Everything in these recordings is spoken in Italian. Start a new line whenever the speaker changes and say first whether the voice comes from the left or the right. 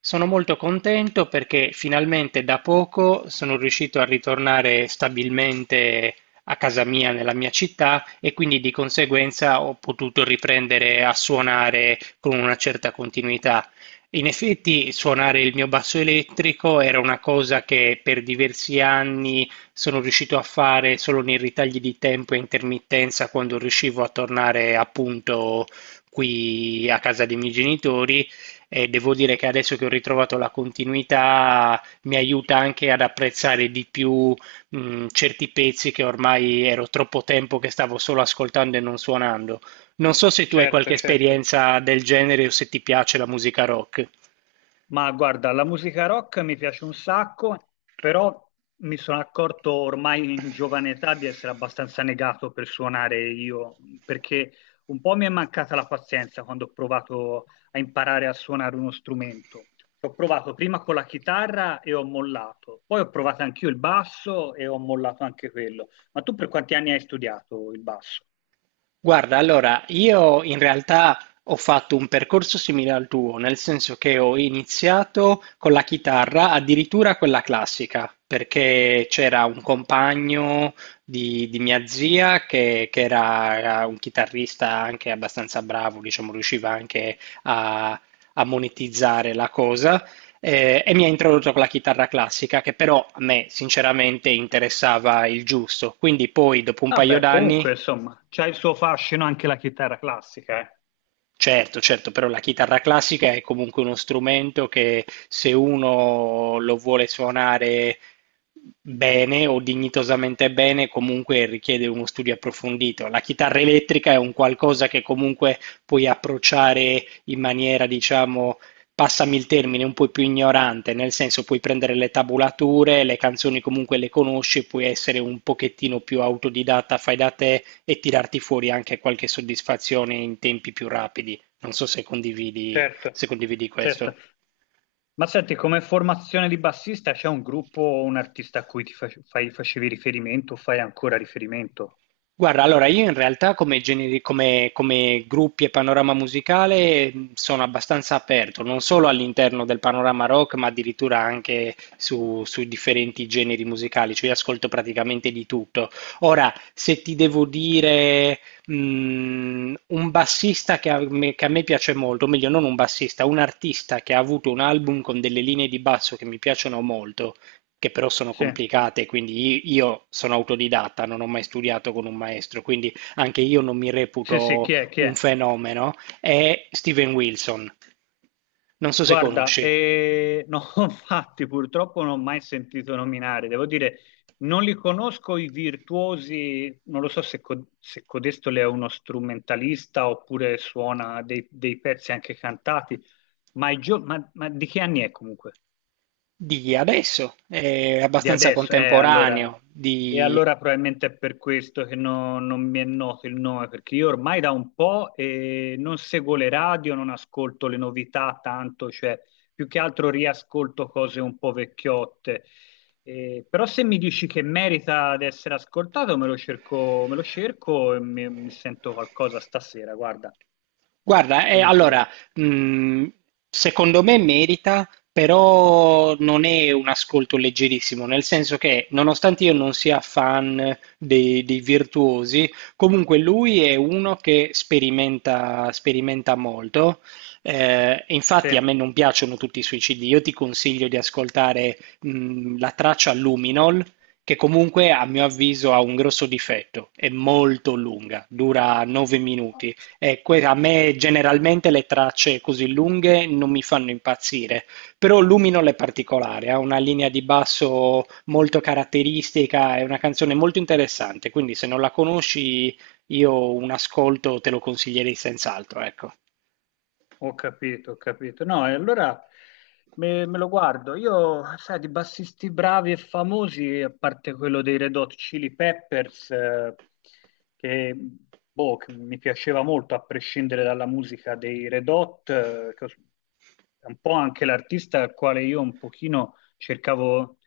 right: Sono molto contento perché finalmente da poco sono riuscito a ritornare stabilmente a casa mia, nella mia città, e quindi di conseguenza ho potuto riprendere a suonare con una certa continuità. In effetti, suonare il mio basso elettrico era una cosa che per diversi anni sono riuscito a fare solo nei ritagli di tempo e intermittenza quando riuscivo a tornare appunto qui a casa dei miei genitori e devo dire che adesso che ho ritrovato la continuità mi aiuta anche ad apprezzare di più certi pezzi che ormai ero troppo tempo che stavo solo ascoltando e non suonando. Non so se tu hai qualche
left: Certo, certo.
right: esperienza del genere o se ti piace la musica rock.
left: Ma guarda, la musica rock mi piace un sacco, però mi sono accorto ormai in giovane età di essere abbastanza negato per suonare io, perché un po' mi è mancata la pazienza quando ho provato a imparare a suonare uno strumento. Ho provato prima con la chitarra e ho mollato, poi ho provato anch'io il basso e ho mollato anche quello. Ma tu per quanti anni hai studiato il basso?
right: Guarda, allora, io in realtà ho fatto un percorso simile al tuo, nel senso che ho iniziato con la chitarra, addirittura quella classica, perché c'era un compagno di mia zia che era un chitarrista anche abbastanza bravo, diciamo, riusciva anche a, a monetizzare la cosa. E mi ha introdotto con la chitarra classica, che però a me sinceramente interessava il giusto. Quindi poi, dopo un paio
left: Vabbè,
right: d'anni,
left: comunque, insomma, c'ha il suo fascino anche la chitarra classica, eh.
right: certo, certo, però la chitarra classica è comunque uno strumento che se uno lo vuole suonare bene o dignitosamente bene, comunque richiede uno studio approfondito. La chitarra elettrica è un qualcosa che comunque puoi approcciare in maniera, diciamo, passami il termine, un po' più ignorante, nel senso puoi prendere le tabulature, le canzoni comunque le conosci, puoi essere un pochettino più autodidatta, fai da te e tirarti fuori anche qualche soddisfazione in tempi più rapidi. Non so se condividi,
left: Certo,
right: se condividi
left: certo.
right: questo.
left: Ma senti, come formazione di bassista c'è un gruppo o un artista a cui facevi riferimento o fai ancora riferimento?
right: Guarda, allora io in realtà come, come come gruppi e panorama musicale, sono abbastanza aperto, non solo all'interno del panorama rock, ma addirittura anche su, su differenti generi musicali, cioè io ascolto praticamente di tutto. Ora, se ti devo dire, un bassista che a me piace molto, o meglio non un bassista, un artista che ha avuto un album con delle linee di basso che mi piacciono molto, che però sono
left: Sì,
right: complicate, quindi io sono autodidatta, non ho mai studiato con un maestro, quindi anche io non mi
left: sì, sì,
right: reputo
left: chi è? Chi
right: un
left: è?
right: fenomeno, è Steven Wilson. Non so se
left: Guarda,
right: conosci,
left: no, infatti purtroppo non ho mai sentito nominare, devo dire, non li conosco i virtuosi, non lo so se Codesto le è uno strumentalista oppure suona dei pezzi anche cantati, ma, di che anni è comunque?
right: di adesso, è
left: Di
right: abbastanza
left: adesso, allora,
right: contemporaneo,
left: e
right: di
left: allora probabilmente è per questo che non mi è noto il nome, perché io ormai da un po' non seguo le radio, non ascolto le novità tanto, cioè più che altro riascolto cose un po' vecchiotte. Però se mi dici che merita di essere ascoltato, me lo cerco e mi sento qualcosa stasera, guarda,
right: guarda,
left: volentieri.
right: allora, mh, secondo me merita, però non è un ascolto leggerissimo, nel senso che nonostante io non sia fan dei virtuosi, comunque lui è uno che sperimenta, sperimenta molto. E
left: Sì.
right: infatti a me non piacciono tutti i suoi CD, io ti consiglio di ascoltare, la traccia Luminol, che comunque a mio avviso ha un grosso difetto, è molto lunga, dura 9 minuti. A me generalmente le tracce così lunghe non mi fanno impazzire, però Luminol è particolare, ha una linea di basso molto caratteristica, è una canzone molto interessante, quindi se non la conosci io un ascolto te lo consiglierei senz'altro, ecco.
left: Ho capito, ho capito. No, e allora me lo guardo. Io, sai, di bassisti bravi e famosi, a parte quello dei Red Hot Chili Peppers, che, boh, che mi piaceva molto, a prescindere dalla musica dei Red Hot, è un po' anche l'artista al quale io un pochino cercavo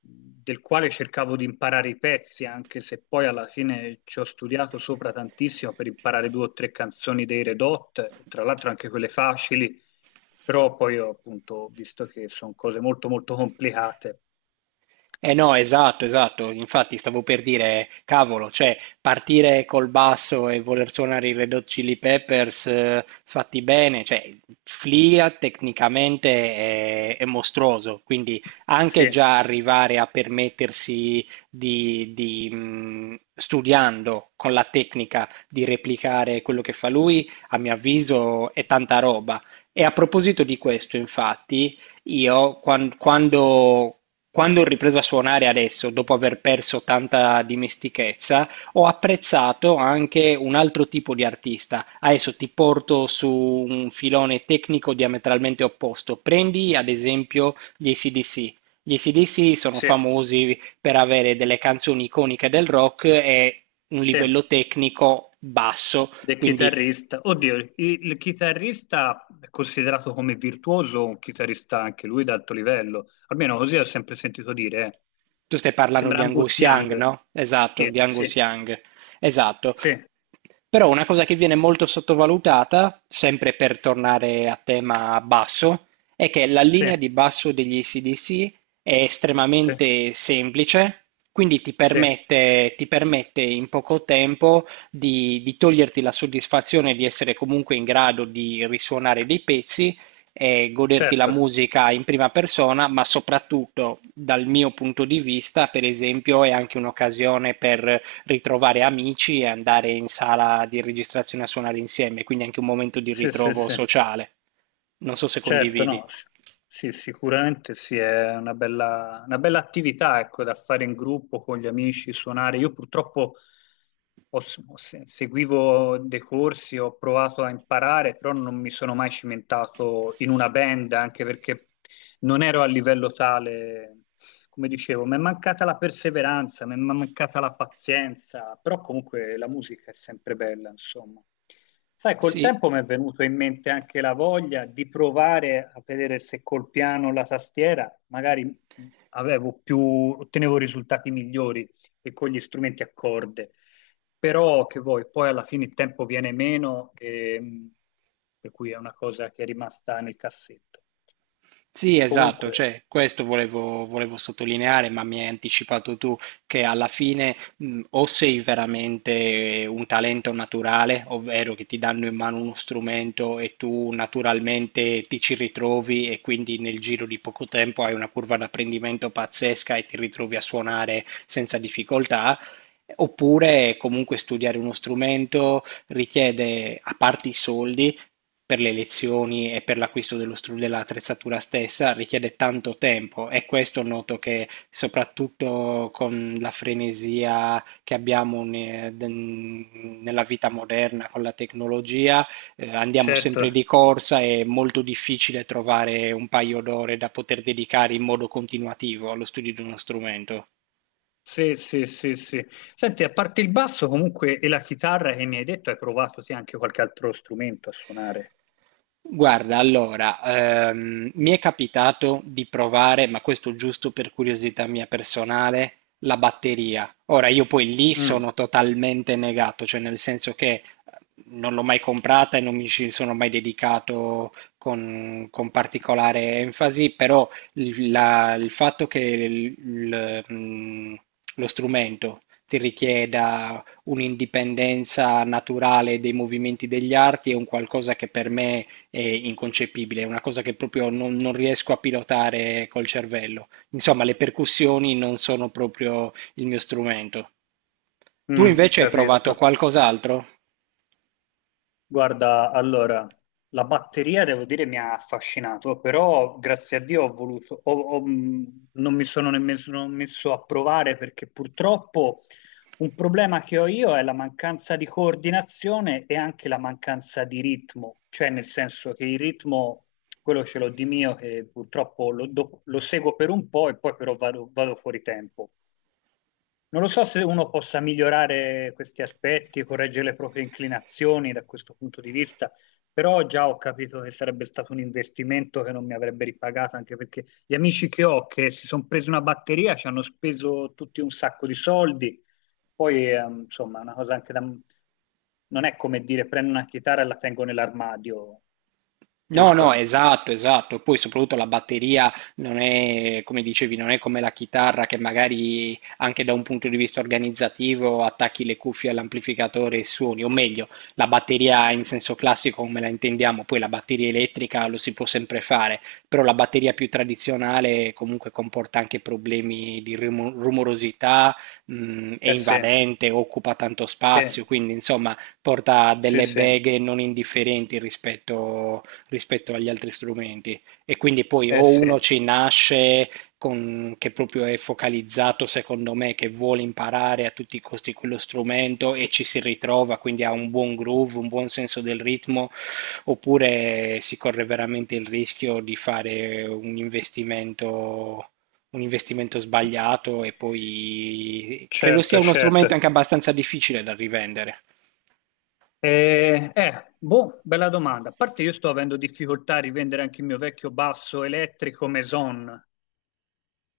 left: del quale cercavo di imparare i pezzi, anche se poi alla fine ci ho studiato sopra tantissimo per imparare due o tre canzoni dei Red Hot, e tra l'altro anche quelle facili, però poi ho appunto visto che sono cose molto molto complicate.
right: Eh no, esatto, esatto. Infatti stavo per dire, cavolo, cioè partire col basso e voler suonare i Red Hot Chili Peppers fatti bene, cioè Flea tecnicamente è mostruoso, quindi
left: Sì,
right: anche già arrivare a permettersi di studiando con la tecnica di replicare quello che fa lui, a mio avviso è tanta roba. E a proposito di questo, infatti... Io quando, quando ho ripreso a suonare adesso, dopo aver perso tanta dimestichezza, ho apprezzato anche un altro tipo di artista. Adesso ti porto su un filone tecnico diametralmente opposto. Prendi ad esempio gli AC/DC. Gli AC/DC sono
left: sì,
right: famosi per avere delle canzoni iconiche del rock e un
left: sì,
right: livello tecnico basso,
left: del
right: quindi
left: chitarrista. Oddio, il chitarrista è considerato come virtuoso, un chitarrista anche lui d'alto livello, almeno così ho sempre sentito dire, eh.
right: tu stai parlando
left: Sembra
right: di
left: Angus
right: Angus Young,
left: Young.
right: no? Esatto, di
left: Sì,
right: Angus
left: sì,
right: Young. Esatto.
left: sì,
right: Però una cosa che viene molto sottovalutata, sempre per tornare a tema basso, è che la
left: sì,
right: linea di basso degli ac è
left: sì,
right: estremamente semplice, quindi
left: sì,
right: ti permette in poco tempo di toglierti la soddisfazione di essere comunque in grado di risuonare dei pezzi e goderti la
left: certo,
right: musica in prima persona, ma soprattutto dal mio punto di vista, per esempio, è anche un'occasione per ritrovare amici e andare in sala di registrazione a suonare insieme, quindi anche un momento di
left: sì, sì,
right: ritrovo
left: sì,
right: sociale. Non so se
left: certo,
right: condividi.
left: no, sì, sicuramente sì, è una bella attività, ecco, da fare in gruppo con gli amici, suonare. Io purtroppo ho- ho se- seguivo dei corsi, ho provato a imparare, però non mi sono mai cimentato in una band, anche perché non ero a livello tale. Come dicevo, mi è mancata la perseveranza, mi è mancata la pazienza, però comunque la musica è sempre bella, insomma. Sai, col
right: Sì.
left: tempo mi è venuto in mente anche la voglia di provare a vedere se col piano o la tastiera magari avevo più, ottenevo risultati migliori che con gli strumenti a corde. Però che vuoi, poi alla fine il tempo viene meno, e, per cui è una cosa che è rimasta nel cassetto.
right: Sì, esatto,
left: Comunque,
right: cioè, questo volevo, volevo sottolineare, ma mi hai anticipato tu che alla fine, o sei veramente un talento naturale, ovvero che ti danno in mano uno strumento e tu naturalmente ti ci ritrovi e quindi nel giro di poco tempo hai una curva d'apprendimento pazzesca e ti ritrovi a suonare senza difficoltà. Oppure comunque studiare uno strumento richiede, a parte i soldi, per le lezioni e per l'acquisto dello dell'attrezzatura stessa richiede tanto tempo e questo noto che soprattutto con la frenesia che abbiamo nella vita moderna, con la tecnologia, andiamo
left: certo,
right: sempre di corsa, è molto difficile trovare un paio d'ore da poter dedicare in modo continuativo allo studio di uno strumento.
left: sì, sì, sì, sì. Senti, a parte il basso comunque e la chitarra che mi hai detto, hai provato sì, anche qualche altro strumento a suonare.
right: Guarda, allora, mi è capitato di provare, ma questo giusto per curiosità mia personale, la batteria. Ora, io poi lì
left: Mm,
right: sono totalmente negato, cioè nel senso che non l'ho mai comprata e non mi ci sono mai dedicato con particolare enfasi, però il fatto che lo strumento ti richieda un'indipendenza naturale dei movimenti degli arti è un qualcosa che per me è inconcepibile, è una cosa che proprio non, non riesco a pilotare col cervello. Insomma, le percussioni non sono proprio il mio strumento. Tu invece hai provato
left: capisco.
right: qualcos'altro?
left: Guarda, allora, la batteria devo dire mi ha affascinato, però grazie a Dio ho voluto, ho- ho- non mi sono nemmeno messo a provare perché purtroppo un problema che ho io è la mancanza di coordinazione e anche la mancanza di ritmo, cioè nel senso che il ritmo, quello ce l'ho di mio, che purtroppo lo seguo per un po' e poi però vado, vado fuori tempo. Non lo so se uno possa migliorare questi aspetti, correggere le proprie inclinazioni da questo punto di vista, però già ho capito che sarebbe stato un investimento che non mi avrebbe ripagato, anche perché gli amici che ho che si sono presi una batteria ci hanno speso tutti un sacco di soldi, poi insomma è una cosa anche da... non è come dire prendo una chitarra e la tengo nell'armadio,
right: No, no,
left: giusto?
right: esatto, esatto. Poi soprattutto la batteria non è, come dicevi, non è come la chitarra che magari anche da un punto di vista organizzativo attacchi le cuffie all'amplificatore e suoni, o meglio, la batteria in senso classico come la intendiamo, poi la batteria elettrica lo si può sempre fare, però la batteria più tradizionale comunque comporta anche problemi di rumorosità, è
left: Eh sì,
right: invadente, occupa tanto
left: sì,
right: spazio, quindi insomma porta
left: sì,
right: delle
left: sì,
right: beghe non indifferenti rispetto rispetto agli altri strumenti. E quindi poi
left: eh
right: o
left: sì,
right: uno ci nasce con, che proprio è focalizzato, secondo me, che vuole imparare a tutti i costi quello strumento e ci si ritrova, quindi ha un buon groove, un buon senso del ritmo, oppure si corre veramente il rischio di fare un investimento sbagliato e poi credo sia
left: certo,
right: uno strumento
left: certo.
right: anche abbastanza difficile da rivendere.
left: Boh, bella domanda. A parte io sto avendo difficoltà a rivendere anche il mio vecchio basso elettrico Maison,